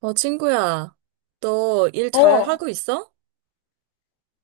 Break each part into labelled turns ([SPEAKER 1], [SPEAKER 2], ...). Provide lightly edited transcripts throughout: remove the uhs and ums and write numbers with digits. [SPEAKER 1] 어, 친구야, 너 일 잘
[SPEAKER 2] 어,
[SPEAKER 1] 하고 있어?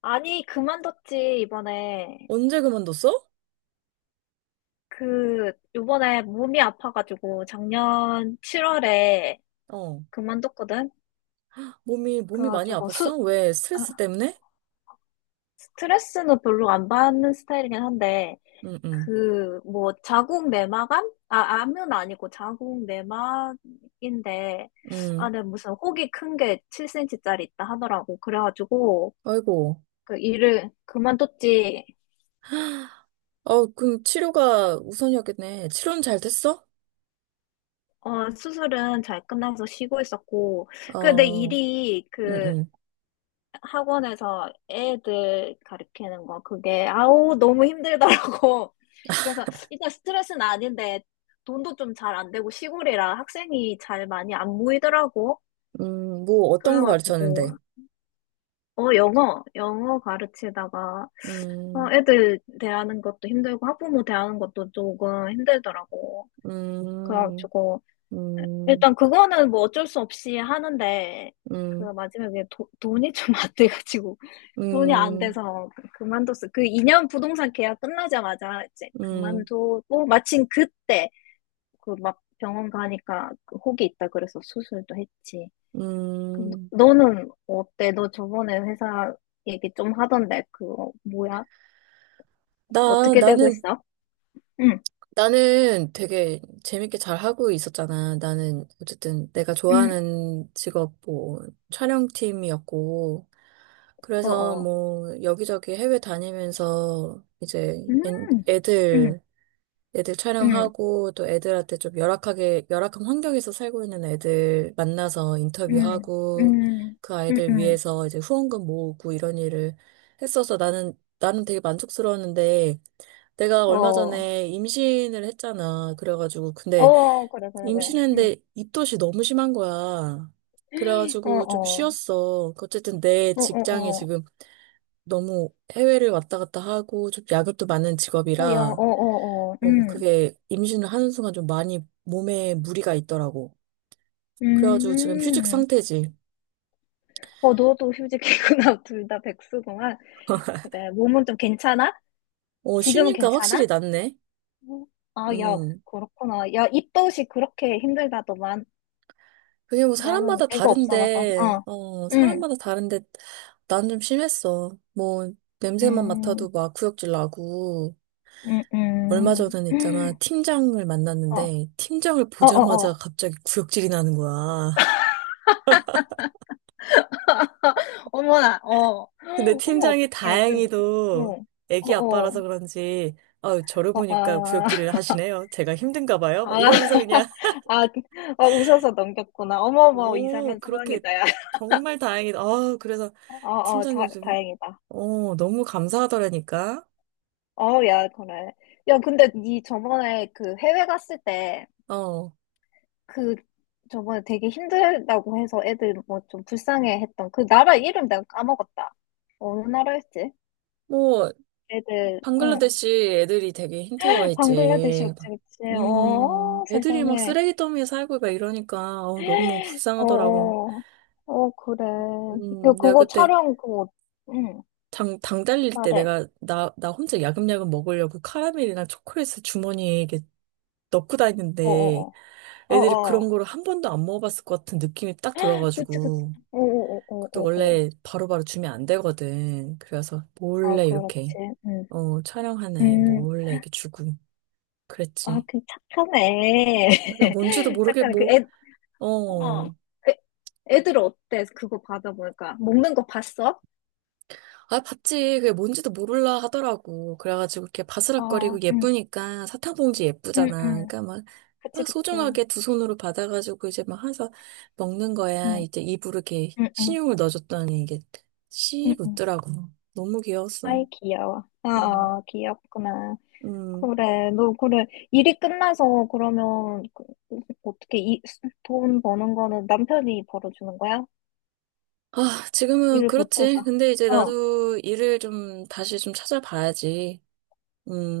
[SPEAKER 2] 아니, 그만뒀지, 이번에.
[SPEAKER 1] 언제 그만뒀어?
[SPEAKER 2] 그, 요번에 몸이 아파가지고, 작년 7월에
[SPEAKER 1] 어,
[SPEAKER 2] 그만뒀거든?
[SPEAKER 1] 몸이 많이
[SPEAKER 2] 그래가지고,
[SPEAKER 1] 아팠어? 왜?
[SPEAKER 2] 아,
[SPEAKER 1] 스트레스 때문에?
[SPEAKER 2] 스트레스는 별로 안 받는 스타일이긴 한데,
[SPEAKER 1] 응, 응,
[SPEAKER 2] 그, 뭐, 자궁 내막암? 아, 암은 아니고 자궁 내막인데,
[SPEAKER 1] 응.
[SPEAKER 2] 안에 무슨 혹이 큰 게 7cm짜리 있다 하더라고. 그래가지고,
[SPEAKER 1] 아이고.
[SPEAKER 2] 그 일을 그만뒀지.
[SPEAKER 1] 어, 그럼 치료가 우선이었겠네. 치료는 잘 됐어?
[SPEAKER 2] 어, 수술은 잘 끝나서 쉬고 있었고, 그 내
[SPEAKER 1] 어,
[SPEAKER 2] 일이
[SPEAKER 1] 응,
[SPEAKER 2] 그
[SPEAKER 1] 응.
[SPEAKER 2] 학원에서 애들 가르치는 거, 그게, 아우, 너무 힘들더라고. 그래서 일단 스트레스는 아닌데, 돈도 좀 잘 안 되고, 시골이라 학생이 잘 많이 안 모이더라고.
[SPEAKER 1] 뭐, 어떤 거
[SPEAKER 2] 그래가지고,
[SPEAKER 1] 가르쳤는데?
[SPEAKER 2] 어, 영어 가르치다가,
[SPEAKER 1] 음,
[SPEAKER 2] 어, 애들 대하는 것도 힘들고, 학부모 대하는 것도 조금 힘들더라고.
[SPEAKER 1] 음,
[SPEAKER 2] 그래가지고,
[SPEAKER 1] 음,
[SPEAKER 2] 일단 그거는 뭐 어쩔 수 없이 하는데 그
[SPEAKER 1] 음,
[SPEAKER 2] 마지막에 돈이 좀 안 돼가지고 돈이 안
[SPEAKER 1] 음,
[SPEAKER 2] 돼서 그만뒀어. 그 2년 부동산 계약 끝나자마자 이제
[SPEAKER 1] 음,
[SPEAKER 2] 그만두고 마침 그때 그 막 병원 가니까 그 혹이 있다 그래서 수술도 했지. 그 너-
[SPEAKER 1] 음.
[SPEAKER 2] 너는 어때? 너 저번에 회사 얘기 좀 하던데 그거 뭐야?
[SPEAKER 1] 나,
[SPEAKER 2] 어떻게 되고
[SPEAKER 1] 나는,
[SPEAKER 2] 있어? 응,
[SPEAKER 1] 나는 되게 재밌게 잘 하고 있었잖아. 나는 어쨌든 내가
[SPEAKER 2] 응,
[SPEAKER 1] 좋아하는 직업 뭐 촬영팀이었고,
[SPEAKER 2] 어,
[SPEAKER 1] 그래서
[SPEAKER 2] 어,
[SPEAKER 1] 뭐 여기저기 해외 다니면서 이제
[SPEAKER 2] 음,
[SPEAKER 1] 애-
[SPEAKER 2] 음,
[SPEAKER 1] 애들 애들
[SPEAKER 2] 음,
[SPEAKER 1] 촬영하고, 또 애들한테 좀 열악한 환경에서 살고 있는 애들 만나서
[SPEAKER 2] 음,
[SPEAKER 1] 인터뷰하고,
[SPEAKER 2] 음,
[SPEAKER 1] 그
[SPEAKER 2] 음,
[SPEAKER 1] 아이들
[SPEAKER 2] 음,
[SPEAKER 1] 위해서 이제 후원금 모으고 이런 일을 했어서 나는 되게 만족스러웠는데 내가 얼마
[SPEAKER 2] 어.
[SPEAKER 1] 전에 임신을 했잖아. 그래가지고 근데
[SPEAKER 2] 어, 그래, 그래, 그래. 응.
[SPEAKER 1] 임신했는데 입덧이 너무 심한 거야.
[SPEAKER 2] 어,
[SPEAKER 1] 그래가지고 좀
[SPEAKER 2] 어,
[SPEAKER 1] 쉬었어. 어쨌든 내
[SPEAKER 2] 어,
[SPEAKER 1] 직장이
[SPEAKER 2] 어, 어,
[SPEAKER 1] 지금 너무 해외를 왔다 갔다 하고 좀 야근도 많은
[SPEAKER 2] 어, 야, 어,
[SPEAKER 1] 직업이라
[SPEAKER 2] 어, 어,
[SPEAKER 1] 그게 임신을 하는 순간 좀 많이 몸에 무리가 있더라고. 그래가지고 지금 휴직
[SPEAKER 2] 음,
[SPEAKER 1] 상태지.
[SPEAKER 2] 어, 너도 휴직이구나. 둘 다 백수구만. 그래, 몸은 좀 괜찮아?
[SPEAKER 1] 어,
[SPEAKER 2] 지금은
[SPEAKER 1] 쉬니까
[SPEAKER 2] 괜찮아?
[SPEAKER 1] 확실히 낫네.
[SPEAKER 2] 응. 아, 야,
[SPEAKER 1] 음.
[SPEAKER 2] 그렇구나. 야, 입덧이 그렇게 힘들다더만.
[SPEAKER 1] 그게 뭐
[SPEAKER 2] 나는
[SPEAKER 1] 사람마다
[SPEAKER 2] 애가 없어가서,
[SPEAKER 1] 다른데,
[SPEAKER 2] 어,
[SPEAKER 1] 어,
[SPEAKER 2] 응,
[SPEAKER 1] 사람마다 다른데 난 좀 심했어. 뭐, 냄새만
[SPEAKER 2] 음,
[SPEAKER 1] 맡아도 막 구역질 나고.
[SPEAKER 2] 음,
[SPEAKER 1] 얼마
[SPEAKER 2] 음,
[SPEAKER 1] 전에는 있잖아, 팀장을
[SPEAKER 2] 어,
[SPEAKER 1] 만났는데, 팀장을
[SPEAKER 2] 어, 어,
[SPEAKER 1] 보자마자
[SPEAKER 2] 어.
[SPEAKER 1] 갑자기 구역질이 나는 거야.
[SPEAKER 2] 어머나, 어,
[SPEAKER 1] 근데
[SPEAKER 2] 어머,
[SPEAKER 1] 팀장이
[SPEAKER 2] 어떡해. 그,
[SPEAKER 1] 다행히도
[SPEAKER 2] 어, 어,
[SPEAKER 1] 애기 아빠라서
[SPEAKER 2] 어.
[SPEAKER 1] 그런지, 아유, 저러
[SPEAKER 2] 어,
[SPEAKER 1] 보니까
[SPEAKER 2] 아,
[SPEAKER 1] 구역질을 하시네요. 제가 힘든가 봐요.
[SPEAKER 2] 아,
[SPEAKER 1] 막 이러면서 그냥,
[SPEAKER 2] 아, 그- 어, 웃어서 넘겼구나. 어머머,
[SPEAKER 1] 오,
[SPEAKER 2] 이상한
[SPEAKER 1] 그렇게
[SPEAKER 2] 상황이다, 야.
[SPEAKER 1] 정말 다행이다. 아, 그래서
[SPEAKER 2] 어, 어,
[SPEAKER 1] 팀장님
[SPEAKER 2] 자,
[SPEAKER 1] 좀,
[SPEAKER 2] 다행이다.
[SPEAKER 1] 너무 감사하더라니까.
[SPEAKER 2] 어, 야, 그래. 야, 근데 니 저번에 그 해외 갔을 때,
[SPEAKER 1] 어,
[SPEAKER 2] 그, 저번에 되게 힘들다고 해서 애들 뭐 좀 불쌍해 했던 그 나라 이름 내가 까먹었다. 어느 나라였지?
[SPEAKER 1] 뭐,
[SPEAKER 2] 애들, 응.
[SPEAKER 1] 방글라데시 애들이 되게 힘들어했지.
[SPEAKER 2] 방글라데시였지, 그치? 어,
[SPEAKER 1] 애들이 막
[SPEAKER 2] 세상에.
[SPEAKER 1] 쓰레기 더미에 살고 막 이러니까, 너무
[SPEAKER 2] 어,
[SPEAKER 1] 불쌍하더라고.
[SPEAKER 2] 어, 어, 그래. 그,
[SPEAKER 1] 내가
[SPEAKER 2] 그거
[SPEAKER 1] 그때
[SPEAKER 2] 촬영, 그거, 응.
[SPEAKER 1] 당 달릴 때
[SPEAKER 2] 말해.
[SPEAKER 1] 내가 나 혼자 야금야금 먹으려고 카라멜이랑 초콜릿을 주머니에 이렇게 넣고 다니는데
[SPEAKER 2] 어어어.
[SPEAKER 1] 애들이
[SPEAKER 2] 어어.
[SPEAKER 1] 그런 거를 한 번도 안 먹어봤을 것 같은 느낌이 딱
[SPEAKER 2] 그치, 그치.
[SPEAKER 1] 들어가지고 그것도
[SPEAKER 2] 어어어어어어.
[SPEAKER 1] 원래 바로바로 주면 안 되거든. 그래서
[SPEAKER 2] 아,
[SPEAKER 1] 몰래
[SPEAKER 2] 그렇지.
[SPEAKER 1] 이렇게
[SPEAKER 2] 응.
[SPEAKER 1] 촬영하네
[SPEAKER 2] 음.
[SPEAKER 1] 몰래 이렇게 주고
[SPEAKER 2] 아,
[SPEAKER 1] 그랬지.
[SPEAKER 2] 그 착하네.
[SPEAKER 1] 맞아, 뭔지도 모르게
[SPEAKER 2] 착하네. 그
[SPEAKER 1] 뭐
[SPEAKER 2] 애, 어.
[SPEAKER 1] 어
[SPEAKER 2] 그 애들 어때? 그거 받아보니까. 먹는 거 봤어?
[SPEAKER 1] 아, 봤지. 그게 뭔지도 모를라 하더라고. 그래가지고 이렇게
[SPEAKER 2] 어,
[SPEAKER 1] 바스락거리고
[SPEAKER 2] 응.
[SPEAKER 1] 예쁘니까 사탕 봉지
[SPEAKER 2] 응,
[SPEAKER 1] 예쁘잖아.
[SPEAKER 2] 응.
[SPEAKER 1] 그러니까 막,
[SPEAKER 2] 그치,
[SPEAKER 1] 막
[SPEAKER 2] 그치.
[SPEAKER 1] 소중하게 두 손으로 받아가지고 이제 막 해서 먹는 거야.
[SPEAKER 2] 응,
[SPEAKER 1] 이제 입으로 이렇게
[SPEAKER 2] 응, 응.
[SPEAKER 1] 신용을 넣어줬더니 이게
[SPEAKER 2] 응,
[SPEAKER 1] 씩
[SPEAKER 2] 응.
[SPEAKER 1] 웃더라고. 너무 귀여웠어.
[SPEAKER 2] 아이, 귀여워. 아,
[SPEAKER 1] 음,
[SPEAKER 2] 아, 귀엽구나.
[SPEAKER 1] 음.
[SPEAKER 2] 그래, 너, 그래. 일이 끝나서 그러면, 그, 어떻게 이, 돈 버는 거는 남편이 벌어주는 거야?
[SPEAKER 1] 아, 지금은
[SPEAKER 2] 일을 못해서.
[SPEAKER 1] 그렇지. 근데 이제
[SPEAKER 2] 어,
[SPEAKER 1] 나도 일을 좀 다시 좀 찾아봐야지.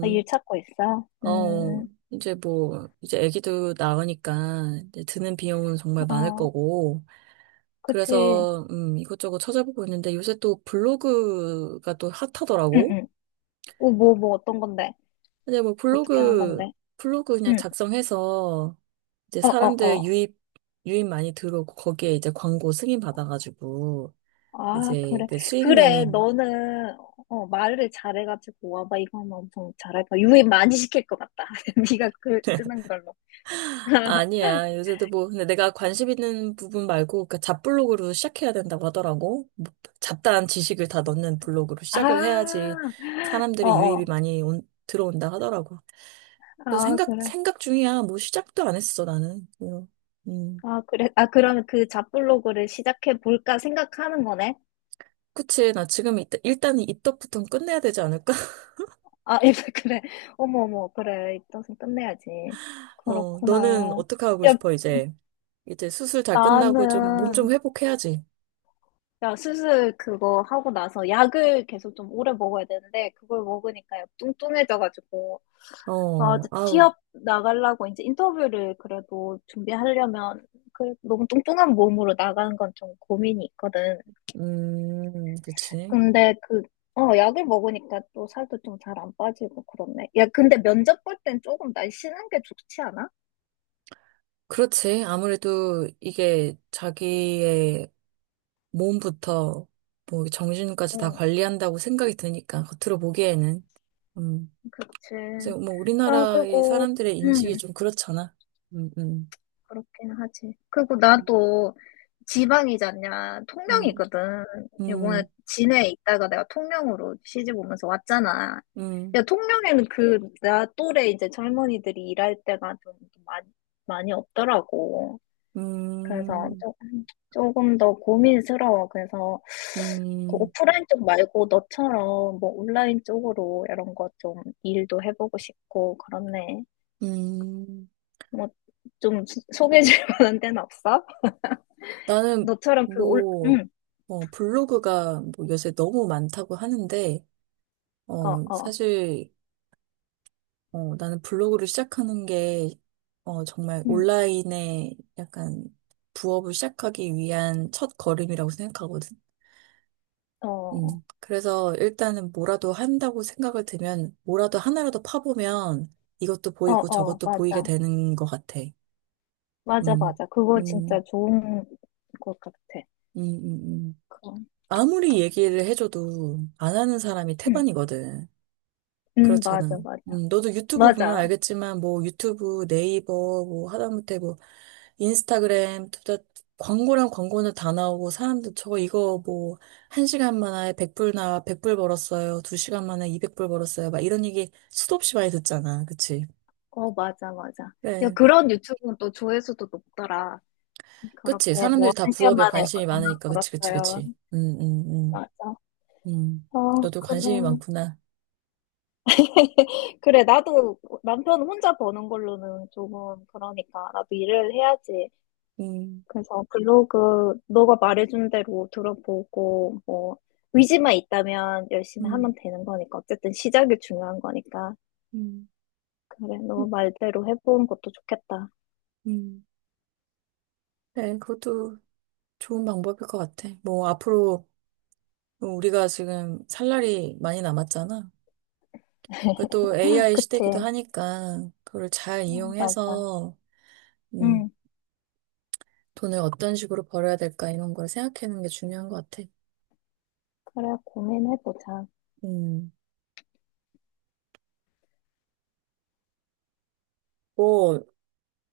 [SPEAKER 2] 나 일 찾고 있어.
[SPEAKER 1] 어. 이제 뭐, 이제 아기도 나으니까 이제 드는 비용은 정말 많을
[SPEAKER 2] 어,
[SPEAKER 1] 거고,
[SPEAKER 2] 그치.
[SPEAKER 1] 그래서 이것저것 찾아보고 있는데 요새 또 블로그가 또
[SPEAKER 2] 응,
[SPEAKER 1] 핫하더라고.
[SPEAKER 2] 응. 어, 뭐, 뭐, 어떤 건데?
[SPEAKER 1] 근데 뭐
[SPEAKER 2] 어떻게 하는
[SPEAKER 1] 블로그
[SPEAKER 2] 건데?
[SPEAKER 1] 블로그 그냥
[SPEAKER 2] 응,
[SPEAKER 1] 작성해서 이제
[SPEAKER 2] 어, 어,
[SPEAKER 1] 사람들
[SPEAKER 2] 어.
[SPEAKER 1] 유입 많이 들어오고 거기에 이제 광고 승인 받아가지고
[SPEAKER 2] 아,
[SPEAKER 1] 이제
[SPEAKER 2] 그래.
[SPEAKER 1] 그 수익
[SPEAKER 2] 그래,
[SPEAKER 1] 내는
[SPEAKER 2] 너는, 어, 말을 잘해가지고, 와봐, 이거 하면 엄청 잘할 거야. 유입 많이 시킬 것 같다. 네가 글 쓰는 걸로.
[SPEAKER 1] 아니야. 요새도 뭐, 근데 내가 관심 있는 부분 말고, 그 잡블로그로 시작해야 된다고 하더라고. 뭐 잡다한 지식을 다 넣는 블로그로 시작을
[SPEAKER 2] 아,
[SPEAKER 1] 해야지
[SPEAKER 2] 어,
[SPEAKER 1] 사람들의 유입이
[SPEAKER 2] 어.
[SPEAKER 1] 많이 들어온다 하더라고. 그래서
[SPEAKER 2] 아,
[SPEAKER 1] 생각,
[SPEAKER 2] 그래.
[SPEAKER 1] 생각 중이야. 뭐 시작도 안 했어, 나는. 뭐, 음.
[SPEAKER 2] 아, 그래. 아, 그럼 그 잡블로그를 시작해 볼까 생각하는 거네?
[SPEAKER 1] 그치. 나 지금 일단은 입덕부터 끝내야 되지 않을까?
[SPEAKER 2] 아, 이제 그래. 어머, 어머, 그래. 입덧은 끝내야지.
[SPEAKER 1] 어, 너는
[SPEAKER 2] 그렇구나.
[SPEAKER 1] 어떻게 하고
[SPEAKER 2] 야,
[SPEAKER 1] 싶어, 이제? 이제 수술 잘 끝나고 좀, 몸 좀
[SPEAKER 2] 나는,
[SPEAKER 1] 회복해야지.
[SPEAKER 2] 야, 수술 그거 하고 나서 약을 계속 좀 오래 먹어야 되는데, 그걸 먹으니까 약 뚱뚱해져가지고, 아,
[SPEAKER 1] 어,
[SPEAKER 2] 이제
[SPEAKER 1] 아우,
[SPEAKER 2] 취업 나가려고 이제 인터뷰를 그래도 준비하려면, 그, 너무 뚱뚱한 몸으로 나가는 건 좀 고민이 있거든.
[SPEAKER 1] 그치.
[SPEAKER 2] 근데 그, 어, 약을 먹으니까 또 살도 좀 잘 안 빠지고 그렇네. 야, 근데 면접 볼 땐 조금 날씬한 게 좋지 않아?
[SPEAKER 1] 그렇지. 아무래도 이게 자기의 몸부터 뭐 정신까지 다
[SPEAKER 2] 응.
[SPEAKER 1] 관리한다고 생각이 드니까, 겉으로 보기에는. 음.
[SPEAKER 2] 그치.
[SPEAKER 1] 그래서 뭐
[SPEAKER 2] 아,
[SPEAKER 1] 우리나라의
[SPEAKER 2] 그리고,
[SPEAKER 1] 사람들의 인식이
[SPEAKER 2] 음,
[SPEAKER 1] 좀 그렇잖아. 음, 음.
[SPEAKER 2] 그렇긴 하지. 그리고 나도 지방이잖냐.
[SPEAKER 1] 음,
[SPEAKER 2] 통영이거든. 이번에
[SPEAKER 1] 음,
[SPEAKER 2] 진해에 있다가 내가 통영으로 시집 오면서 왔잖아.
[SPEAKER 1] 음,
[SPEAKER 2] 야, 통영에는 그, 나 또래 이제 젊은이들이 일할 때가 좀 많이, 많이 없더라고. 그래서
[SPEAKER 1] 음,
[SPEAKER 2] 조금, 조금 더 고민스러워. 그래서 그
[SPEAKER 1] 음,
[SPEAKER 2] 오프라인 쪽 말고 너처럼 뭐 온라인 쪽으로 이런 거 좀 일도 해보고 싶고, 그렇네.
[SPEAKER 1] 음.
[SPEAKER 2] 뭐, 좀 개해줄 만한 데는 없어?
[SPEAKER 1] 나는
[SPEAKER 2] 너처럼 그 올,
[SPEAKER 1] 뭐,
[SPEAKER 2] 응,
[SPEAKER 1] 블로그가 뭐 요새 너무 많다고 하는데,
[SPEAKER 2] 어,
[SPEAKER 1] 어,
[SPEAKER 2] 어,
[SPEAKER 1] 사실, 나는 블로그를 시작하는 게, 정말
[SPEAKER 2] 응,
[SPEAKER 1] 온라인에 약간 부업을 시작하기 위한 첫 걸음이라고 생각하거든.
[SPEAKER 2] 어, 어,
[SPEAKER 1] 그래서 일단은 뭐라도 한다고 생각을 들면, 뭐라도 하나라도 파보면 이것도 보이고
[SPEAKER 2] 어,
[SPEAKER 1] 저것도 보이게
[SPEAKER 2] 맞아.
[SPEAKER 1] 되는 것 같아.
[SPEAKER 2] 맞아,
[SPEAKER 1] 음,
[SPEAKER 2] 맞아. 그거 진짜
[SPEAKER 1] 음,
[SPEAKER 2] 좋은 것 같아.
[SPEAKER 1] 음, 음, 음.
[SPEAKER 2] 그거.
[SPEAKER 1] 아무리 얘기를 해줘도 안 하는 사람이
[SPEAKER 2] 응,
[SPEAKER 1] 태반이거든.
[SPEAKER 2] 응,
[SPEAKER 1] 그렇잖아.
[SPEAKER 2] 맞아, 맞아.
[SPEAKER 1] 너도 유튜브 보면
[SPEAKER 2] 맞아.
[SPEAKER 1] 알겠지만, 뭐, 유튜브, 네이버, 뭐, 하다못해 뭐, 인스타그램, 둘다 광고랑 광고는 다 나오고, 사람들 저거 이거 뭐, 1시간 만에 100불 100불 벌었어요. 2시간 만에 200불 벌었어요. 막 이런 얘기 수도 없이 많이 듣잖아. 그치?
[SPEAKER 2] 어, 맞아, 맞아. 야,
[SPEAKER 1] 그래.
[SPEAKER 2] 그런 유튜브는 또 조회수도 높더라. 그렇게
[SPEAKER 1] 그치?
[SPEAKER 2] 뭐,
[SPEAKER 1] 사람들이 다
[SPEAKER 2] 한 시간
[SPEAKER 1] 부업에
[SPEAKER 2] 만에
[SPEAKER 1] 관심이
[SPEAKER 2] 얼마
[SPEAKER 1] 많으니까. 그치, 그치,
[SPEAKER 2] 벌었어요.
[SPEAKER 1] 그치.
[SPEAKER 2] 맞아.
[SPEAKER 1] 음. 음,
[SPEAKER 2] 어,
[SPEAKER 1] 너도
[SPEAKER 2] 그래.
[SPEAKER 1] 관심이 많구나.
[SPEAKER 2] 그래, 나도 남편 혼자 버는 걸로는 조금 그러니까 나도 일을 해야지.
[SPEAKER 1] 음,
[SPEAKER 2] 그래서 블로그 너가 말해준 대로 들어보고 뭐 의지만 있다면 열심히
[SPEAKER 1] 음,
[SPEAKER 2] 하면 되는 거니까 어쨌든 시작이 중요한 거니까
[SPEAKER 1] 음,
[SPEAKER 2] 그래
[SPEAKER 1] 음.
[SPEAKER 2] 너 말대로 해보는 것도 좋겠다.
[SPEAKER 1] 음. 네, 그것도 좋은 방법일 것 같아. 뭐, 앞으로 우리가 지금 살 날이 많이 남았잖아. 그또 AI 시대이기도
[SPEAKER 2] 그치?
[SPEAKER 1] 하니까, 그걸 잘
[SPEAKER 2] 어, 맞아.
[SPEAKER 1] 이용해서, 음,
[SPEAKER 2] 응.
[SPEAKER 1] 돈을 어떤 식으로 벌어야 될까, 이런 걸 생각하는 게 중요한 것 같아.
[SPEAKER 2] 그래 고민해보자.
[SPEAKER 1] 음, 뭐,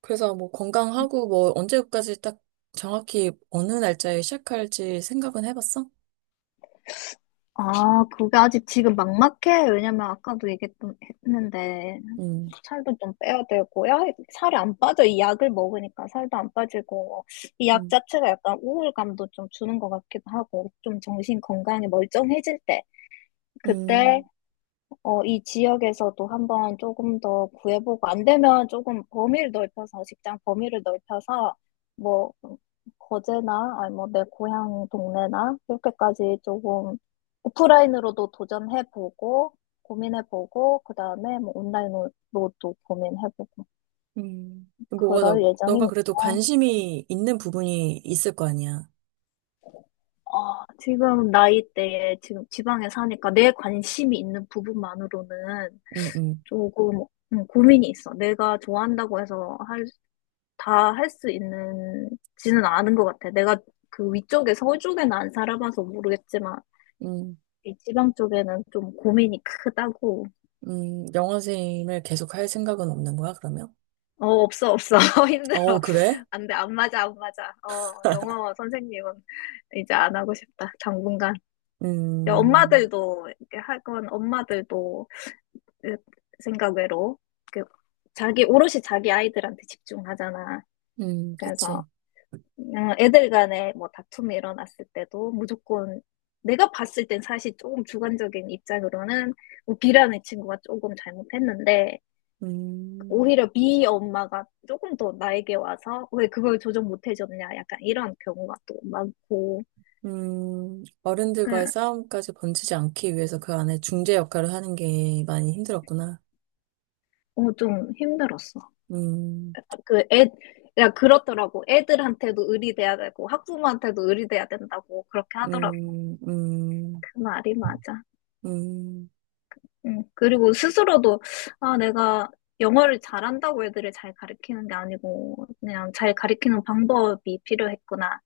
[SPEAKER 1] 그래서 뭐, 건강하고 뭐, 언제까지 딱 정확히 어느 날짜에 시작할지 생각은 해봤어?
[SPEAKER 2] 아, 그게 아직 지금 막막해. 왜냐면 아까도 얘기했는데
[SPEAKER 1] 음,
[SPEAKER 2] 살도 좀 빼야 되고요. 살이 안 빠져. 이 약을 먹으니까 살도 안 빠지고, 이 약
[SPEAKER 1] 음,
[SPEAKER 2] 자체가 약간 우울감도 좀 주는 것 같기도 하고, 좀 정신 건강이 멀쩡해질 때, 그때,
[SPEAKER 1] 음.
[SPEAKER 2] 어, 이 지역에서도 한번 조금 더 구해보고, 안 되면 조금 범위를 넓혀서, 직장 범위를 넓혀서, 뭐, 거제나, 아니 뭐, 내 고향 동네나, 이렇게까지 조금 오프라인으로도 도전해보고, 고민해보고, 그 다음에 뭐 온라인으로도 고민해보고,
[SPEAKER 1] 음. 뭐가 너,
[SPEAKER 2] 그럴
[SPEAKER 1] 너가
[SPEAKER 2] 예정입니다.
[SPEAKER 1] 그래도 관심이 있는 부분이 있을 거 아니야.
[SPEAKER 2] 아, 지금 나이대에 지금 지방에 사니까 내 관심이 있는 부분만으로는
[SPEAKER 1] 음, 음,
[SPEAKER 2] 조금 고민이 있어. 내가 좋아한다고 해서 할, 다 할 수 있는지는 않은 것 같아. 내가 그 위쪽에 서울 쪽에는 안 살아봐서 모르겠지만
[SPEAKER 1] 음,
[SPEAKER 2] 이 지방 쪽에는 좀 고민이 크다고.
[SPEAKER 1] 영어생을 계속 할 생각은 없는 거야, 그러면?
[SPEAKER 2] 어, 없어, 없어.
[SPEAKER 1] 아, 어,
[SPEAKER 2] 힘들어.
[SPEAKER 1] 그래?
[SPEAKER 2] 안 돼, 안 맞아, 안 맞아. 어, 영어 선생님은 이제 안 하고 싶다. 당분간. 이제
[SPEAKER 1] 음,
[SPEAKER 2] 엄마들도 이렇게 하건 엄마들도 그 생각외로 그 자기 오롯이 자기 아이들한테 집중하잖아.
[SPEAKER 1] 그치.
[SPEAKER 2] 그래서 애들 간에 뭐 다툼이 일어났을 때도 무조건 내가 봤을 땐 사실 조금 주관적인 입장으로는 뭐 B라는 친구가 조금 잘못했는데
[SPEAKER 1] 음,
[SPEAKER 2] 오히려 B 엄마가 조금 더 나에게 와서 왜 그걸 조정 못 해줬냐 약간 이런 경우가 또 많고
[SPEAKER 1] 어른들과의
[SPEAKER 2] 그냥
[SPEAKER 1] 싸움까지 번지지 않기 위해서 그 안에 중재 역할을 하는 게 많이 힘들었구나.
[SPEAKER 2] 어, 좀 힘들었어.
[SPEAKER 1] 음,
[SPEAKER 2] 그 애, 야, 그렇더라고. 애들한테도 의리돼야 되고, 학부모한테도 의리돼야 된다고. 그렇게 하더라고.
[SPEAKER 1] 음, 음,
[SPEAKER 2] 그 말이 맞아.
[SPEAKER 1] 음,
[SPEAKER 2] 응. 그리고 스스로도, 아, 내가 영어를 잘한다고 애들을 잘 가르치는 게 아니고, 그냥 잘 가르치는 방법이 필요했구나.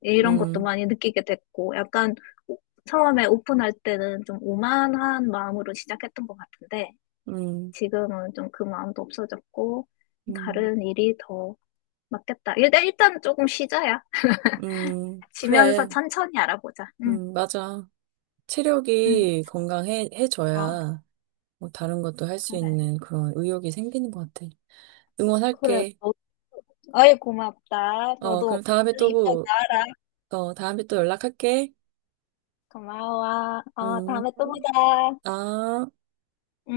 [SPEAKER 2] 이런 것도
[SPEAKER 1] 음,
[SPEAKER 2] 많이 느끼게 됐고, 약간 오- 처음에 오픈할 때는 좀 오만한 마음으로 시작했던 것 같은데,
[SPEAKER 1] 음,
[SPEAKER 2] 지금은 좀 그 마음도 없어졌고,
[SPEAKER 1] 음,
[SPEAKER 2] 다른 일이 더 맞겠다. 일단 조금 쉬자야. 지면서
[SPEAKER 1] 그래.
[SPEAKER 2] 천천히 알아보자. 응,
[SPEAKER 1] 맞아.
[SPEAKER 2] 응,
[SPEAKER 1] 체력이
[SPEAKER 2] 어,
[SPEAKER 1] 건강해져야 뭐 다른 것도 할 수
[SPEAKER 2] 그래.
[SPEAKER 1] 있는 그런 의욕이 생기는 것 같아.
[SPEAKER 2] 그래.
[SPEAKER 1] 응원할게.
[SPEAKER 2] 너, 어이, 고맙다.
[SPEAKER 1] 어, 그럼
[SPEAKER 2] 너도
[SPEAKER 1] 다음에
[SPEAKER 2] 빨리 입덧
[SPEAKER 1] 또,
[SPEAKER 2] 나와라.
[SPEAKER 1] 다음에 또 연락할게.
[SPEAKER 2] 고마워. 어,
[SPEAKER 1] 음,
[SPEAKER 2] 다음에 또 보자.
[SPEAKER 1] 아.
[SPEAKER 2] 음.